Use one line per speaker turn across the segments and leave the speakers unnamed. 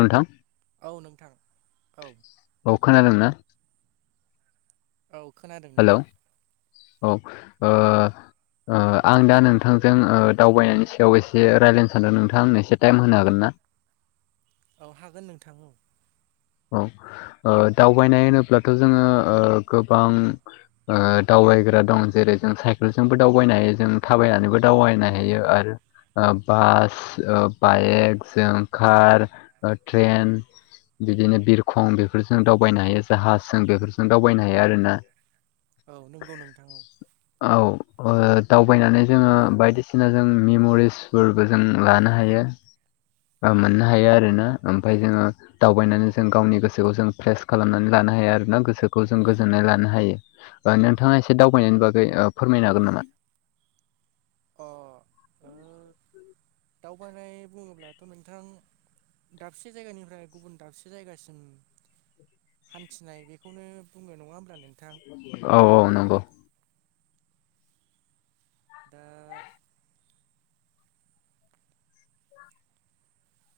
नोंथां
औ नोंथां औ
अ खोनादों ना
औ खोनादों
हेलौ
नोंथां
औ ओ ओ आं दा नोंथांजों दावबायनायनि सायाव एसे रायज्लायनो सानदों नोंथाङा आंनो एसे टाइम होनो हागोन ना
औ हागोन नोंथां औ
औ दावबायनाय होनोब्लाथ' जोङो गोबां ओ दावबायग्रा दं जेरै जों साइकेलजोंबो दावबायनो हायो जों थाबायनानैबो दावबायनो हायो आरो ओ बास ओ बाइक जों कार ओ ट्रेन बिदिनो बिरखं बेफोरजों दावबायनो हायो जाहाजों बेफोरजों दावबायनो हायो आरोना
औ नोंगौ नोंथां औ
औ ओ दावबायनानै जोङो बायदिसिना जों मेम'रिस फोरबो जों लानो हायो ओ मोननो हायो आरोना ओमफाय जोङो दावबायनानै जों गावनि गोसोखौ जों फ्रेस खालामनानै लानो हायो आरोना गोसोखौ जों गोजोननाय लानो हायो ओ नोंथाङा एसे दावबायनायनि बागै ओ फोरमायनो हागोन नामा?
अ ओ दावबायनाय बुङोब्लाथ' नोंथां दाबसे जायगानिफ्राय गुबुन दाबसे जायगासिम हान्थिनाय बेखौनो बुंङो नङा होमब्ला नों
औ औ नंगौ
दा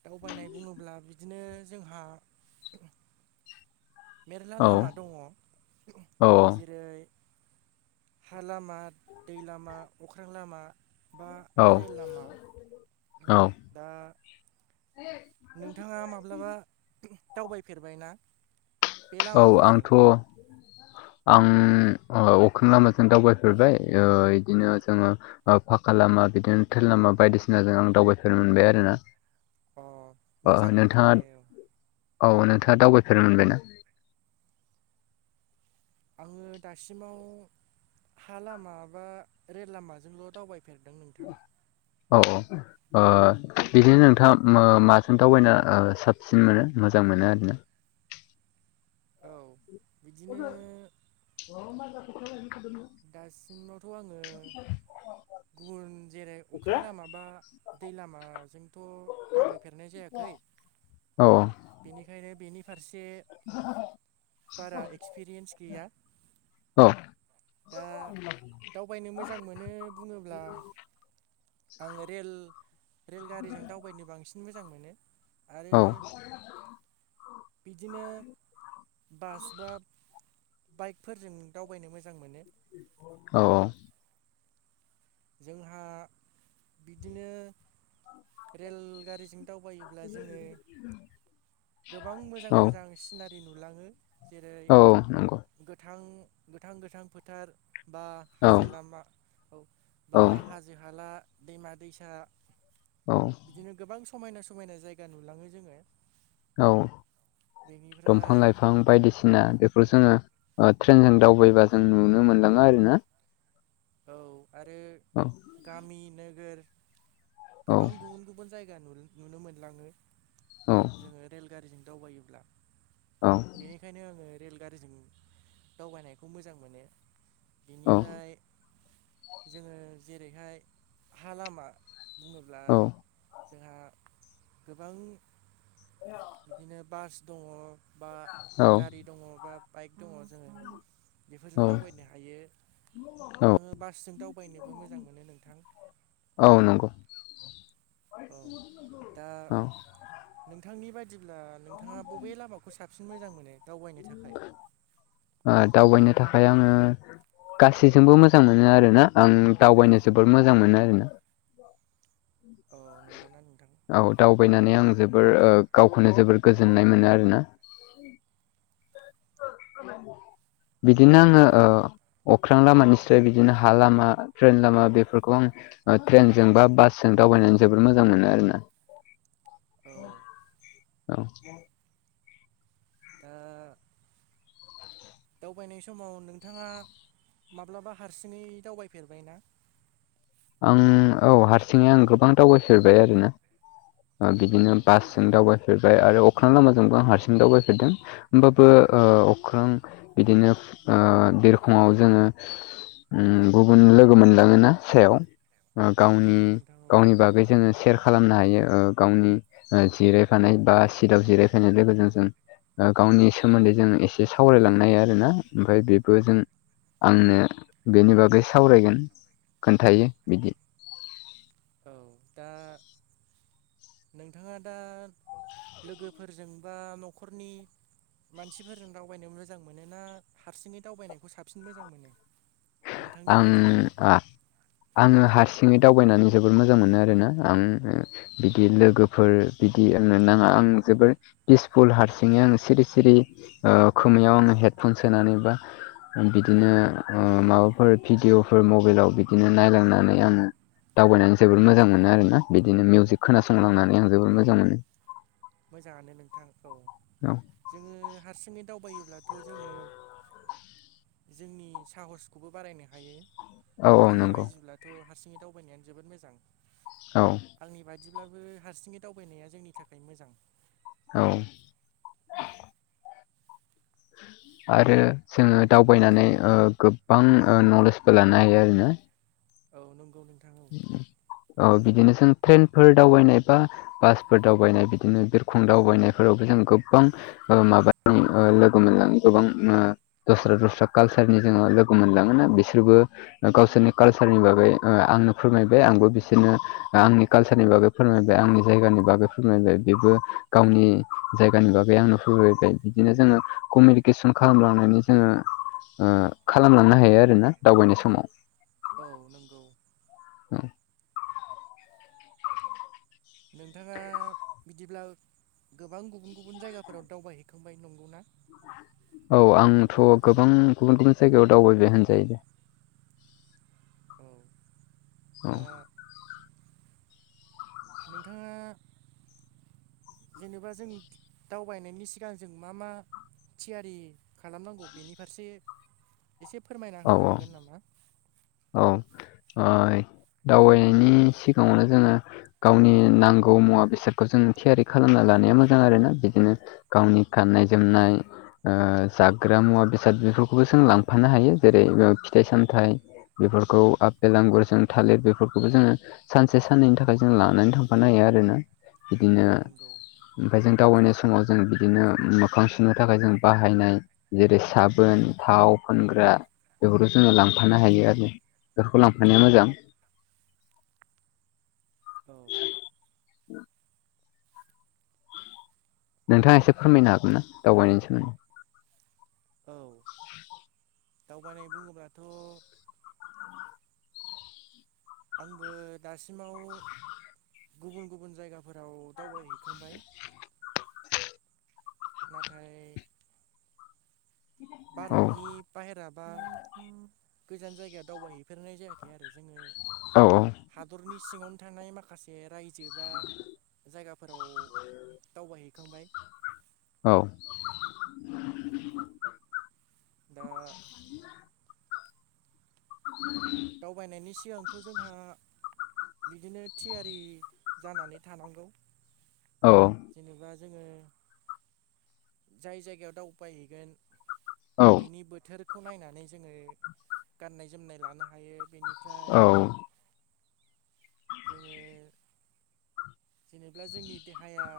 दावबायनाय बुङोब्ला बिदिनो जोंहा मेरला
औ
लामा दङ
औ
जेरै हा लामा दै लामा अख्रां लामा बा
औ
रेल लामा दा
आयै
नोंथाङा माब्लाबा दावबायफेरबाय ना?
औ आंथ' आं ओ अख्रां लामाजों दावबायफेरबाय ओ इदिनो जोङो ओ फाखा लामा बिदिनो ट्रेन लामा बायदिसिनाजों आं दावबायफेरनो मोनबाय आरो ना
अ
ओ
मोजां नोंथां दे औ
नोंथाङा औ नोंथाङा दावबायफेरनो मोनबाय ना
आङो दासिमाव हा लामा बा रेल लामाजोंल' दावबाय फेरदों नोंथां
औ औ ओ बिदिनो नोंथाङा ओ माजों दावबायना ओ साबसिन मोनो मोजां मोनो आरोना
औ बिदिनो
[unintelligible]
दासिमनावथ' आङो गुबुन जेरै अख्रां लामा बा दै लामाजोंथ' दावबायफेरनाय जायाखै
औ-औ
बेनिखायनो बेनि फारसे बारा एक्सपिरियेन्स गैया
औ
दा दावबायनो मोजां मोनो बुङोब्ला आङो रेल रेलगारिजों दावबायनो बांसिन मोजां मोनो
औ
आरो [inaudible] बिदिनो बास बा बाइकफोरजों दावबायनो मोजां मोनो
औ-औ
जोंहा बिदिनो रेलगारिजों दावबायो ब्ला जोङो गोबां मोजां
औ
मोजां सिनारि नुलाङो जेरै
औ नंगौ
गोथां गोथां गोथां फोथार बा
औ
हाजो लामा औ
औ
बा हाजो हाला दैमा दैसा
औ
बिदिनो गोबां समायना समायना जायगा नुलाङो जोङो।
औ दंफां
बेनिफ्राय
लाइफां बिफां बायदिसिना बेफोर जोङो ट्रेनजों दावबायबा जों नुनो मोनलाङो आरो ना
औ आरो
औ
गामि नोगोर
औ
गोबां गुबुन गुबुन जायगा नुनो मोनलाङो
औ
जोङो रेलगारिजों दावबायोब्ला
औ
बेनिखायनो आङो रेलगारिजों दावबायनायखौ मोजां मोनो
औ
बेनिफ्राय जोङो जेरैहाय हा लामा बुङोब्ला जोंहा गोबां
[inaudible]
बिदिनो बास दङ बा
औ
गारि दङ बा बाइक दङ जोङो बेफोरजों
औ
दावबायनो हायो आङो बासजों दावबायनोबो मोजां मोनो नोंथां
औ नंगौ
औ दा
औ ओ
नोंथांनि बायदिब्ला नोंथाङा बबे लामाखौ खौ साबसिन मोजां मोनो दावबायनो थाखाय
ओ दावबायनो थाखाय आङो गासैजोंबो मोजां मोनो आरोना आं दावबायनो जोबोद मोजां मोनो आरोना
अ नंगौना नोंथां?
औ दावबायनानै आं जोबोर गावखौनो जोबोर गोजोननाय मोनो आरोना बिदिनो आङो ओ अख्रां लामानिस्राय बिदिनो हा लामा ट्रेन लामा बेफोरखौ आं ट्रेनजों बा बासजों दावबायनानै जोबोर मोजां मोनो आरो ना
औ
औ
दा दावबायनाय समाव नोंथाङा माब्लाबा हारसिङै दावबायफेरबायना
आं औ हारसिङै आं गोबां दावबायफेरबाय आरोना बिदिनो
औ
बासजों दावबायफेरबाय आरो अख्रां लामाजोंबो आं हारसिं दावबायफेरदों होमबाबो अख्रां बिदिनो बिरखङाव जोङो गुबुन लोगो मोनलाङोना सायाव
औ
गावनि
नंगौ नोंथां औ
गावनि बागै जोङो सेर खालामनो हायो गावनि जिरायफानाय बा सिटाव जिरायफैनाय लोगोजों जों गावनि सोमोन्दै जों एसे सावरायलांनो हायो आरोना ओमफ्राय बेबो जों आंनो बेनि बागै सावरायगोन खोन्थायो बिदि
औ दा नोंथाङा दा लोगोफोरजों बा न'खरनि मानसिफोरजों दावबायनो मोजां मोनो ना हारसिङै दावबायनायखौ साबसिन मोजां मोनो नोंथांनि बायदिब्ला
आं आङो हारसिङै दावबायनानै जोबोद मोजां मोनो आरोना आं बिदि लोगोफोर बिदि आंनो नाङा आं जोबोर पिसफुल हारसिङै आङो सिरि सिरि खोमायाव आङो हेडफन सोनानै बा बिदिनो माबाफोर फोर भिदिअफोर मबाइलाव बिदिनो नायलांनानै आङो दावबायनानै जोबोर
औ
मोजां मोनो आरोना बिदिनो मिउजिक
औ
खोनासंलांनानै आं जोबोर मोजां मोनो
मोजाङानो नोंथांखौ
औ
जोङो हारसिङै दावबायोब्लाथ' जोङो जोंनि साहसखौबो बारायनो हायो
औ औ
नोंथांनि
नंगौ
बायदिब्लाथ' हारसिङै दावबायनायानो जोबोद मोजां
औ
आंनि बादिब्लाबो हारसिङै दावबायनाया जोंनि थाखाय मोजां
औ आरो जोङो दावबायनानै गोबां नलेजबो लानो हायो आरोना
औ नंगौ नोंथां औ
औ बिदिनो जों ट्रेनफोर दावबायनाय बा बासफोर दावबायनाय बिदिनो बिरखं दावबायनायफोरावबो जों गोबां माबा लोगो मोनलां गोबां दस्रा दस्रा कालसारनि जोङो लोगो मोनलाङोना बिसोरबो गावसोरनि कालसारनि बागै आंनो फोरमायबाय आंबो बिसोरनो आंनि कालसारनि बागै फोरमायबाय आंनि जायगानि बागै फोरमायबाय बेबो गावनि जायगानि बागै आंनो फैबाय बिदिनो जोङो कमिउनिकेसन खालामलांनानै जोङो खालामलांनो हायो आरोना दावबायनाय समाव
औ नंगौ
औ
नोंथाङा बिदिब्ला गोबां गुबुन गुबुन जायगाफोराव दावबायहैखांबाय नंगौना
औ आंथ' गोबां गुबुन गुबुन जायगायाव दावबायबाय होनजायो दे [unintelligible]
औ
औ
दा नोंथाङा जेनेबा जों दावबायनायनि सिगां जों मा मा थियारि खालामनांगौ बेनि फारसे एसे फोरमायना
औ
होनो हागोन
औ
नामा
औ दावबायनायनि सिगाङावनो जोङो गावनि नांगौ मुवा बेसादखौ जों थियारि खालामना लानाया मोजां आरोना बिदिनो गावनि गाननाय जोमनाय जाग्रा मुवा बेसाद बेफोरखौबो जों लांफानो हायो जेरै फिथाइ सामथाइ बेफोरखौ आपेल आांगुरजों थालिर बेफोरखौबो जोङो सानसे साननैनि थाखाय जों लानानै थांफानो हायो आरोना बिदिनो
औ नंगौ औ
ओमफ्राय जों दावबायनाय समाव समाव जों बिदिनो मोखां सुनो थाखाय जों बाहायनाय जेरै साबोन थाव फोनग्रा बेफोरखौ जोङो लांफानो हायो आरो बेफोरखौ लांफाया मोजां
औ
नोंथाङा एसे फोरमायनो हागोन ना दावबायनायनि सोमोन्दै
औ दावबायनाय बुङोब्लाथ' आंबो दासिमाव गुबुन गुबुन जायगाफोराव दावबायहैखांबाय नाथाय भारतनि बाहेरा बा गोजान जायगायाव दावबायहैफेरनाय जायाखै आरो जोङो
औ औ
हादरनि सिङावनो थानाय माखासे रायजो बा जायगाफोराव दावबायहैखांबाय
औ
दा
[unintelligible]
दावबायनायनि सिगांथ' जोंहा बिदिनो थियारि जानानै थानांगौ।
औ
जेनेबा जोङो जाय जायगायाव दावबायहैगोन
औ
बिनि बोथोरखौ नायनानै जोङो गाननाय जोमनाय लानो हायो। बेनि
औ
ओमफ्राय जोङो जेनेब्ला जोंनि देहाया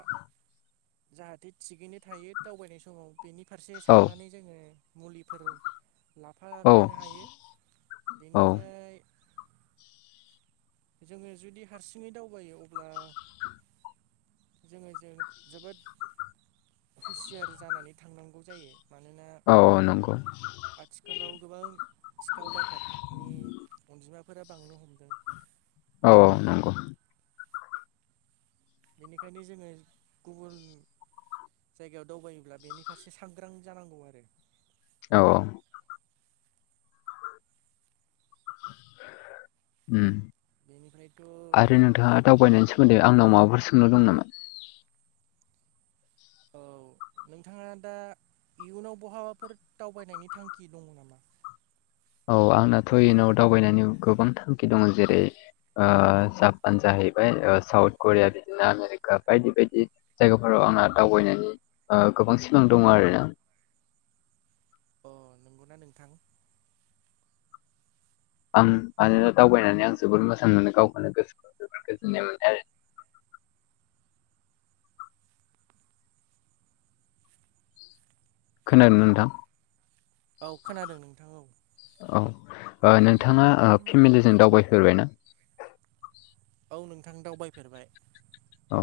जाहाथे थिगैनो थायो दावबायनाय समाव। बेनि फारसे
औ
साननानै जोङो मुलिफोर
औ
लाफाखानो हायो।
औ
बेनिफ्राय जोङो जुदि हारसिङै दावबायो। अब्ला जोङो जों जोबोद हुसियार जानानै थांनांगौ जायो। मानोना
औ औ नंगौ
आथिखालाव गोबां सिखाव दाखाद नि अनजिमाफोरा बांनो हमदों।
औ औ नंगौ।
बेनिखायनो जोङो गुबुन जायगायाव दावबायोब्ला बेनि फारसे सांग्रां जानांगौ आरो।
औ औ उम
बेनिफ्रायथ'
आरो नोंथाङा दावबायनायनि सोमोन्दै आंनाव माबाफोर सोंनो दं नामा?
औ नोंथाङा दा इयुनाव बहाबाफोर दावबायनायनि थांखि दङ नामा?
औ आंनाथ' इयुनाव दावबायनायनि गोबां थांखि दङ। जेरै ओ जापान जाहैबाय साउथ करिया बिदिनो आमेरिका बायदि बायदि जायगाफोराव आंना दावबायनायनि ओ गोबां सिमां दङो आरोना।
अ नंगौना नोंथां?
आं मानोना दावबायनानै आं जोबोर मोजां मोनो गावखौनो गोसोखौ जोबोर गोजोननाय मोनो आरो। खोनादों ना नोंथां?
औ खोनादों नोंथां औ।
औ ओ नोंथाङा ओ फेमिलिजों दावबायफेरबायना?
औ नोंथां दावबायफेरबाय।
औ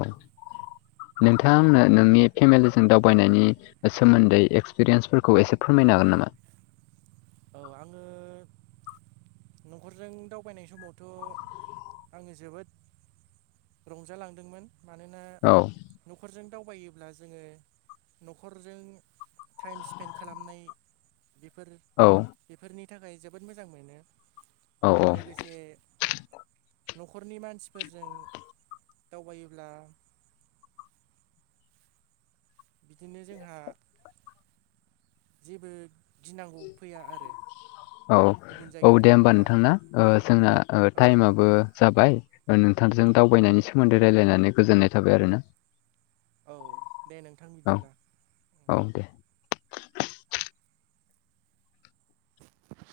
नोंथां आंनो नोंनि फेमिलिजों दावबायनायनि सोमोन्दै एक्सपिरियेन्सफोरखौ एसे फोरमायनो हागोन नामा?
औ आङो। न'खरजों दावबायनाय समावथ' आङो जोबोद रंजालांदोंमोन। मानोना
औ
न'खरजों दावबायोब्ला जोङो न'खरजों टाइम स्पेन्ड खालामनाय बेफोर
औ
बेफोरनि थाखाय जोबोद मोजां मोनो।
औ
लोगोसे न'खरनि मानसिफोरजों दावबायोब्ला बिदिनो जोंहा जेबो गिनांगौ फैया आरो।
औ
गुबुन
औ
जायगायाव
दे होमबा
थाङोब्ला
नोंथां ना ओ जोंना
औ
टाइमाबो जाबाय नोंथांजों दावबायनायनि सोमोन्दै रायलायनानै गोजोननाय थाबाय आरो ना।
औ दे नोंथां
औ
बिदिब्ला।
औ दे।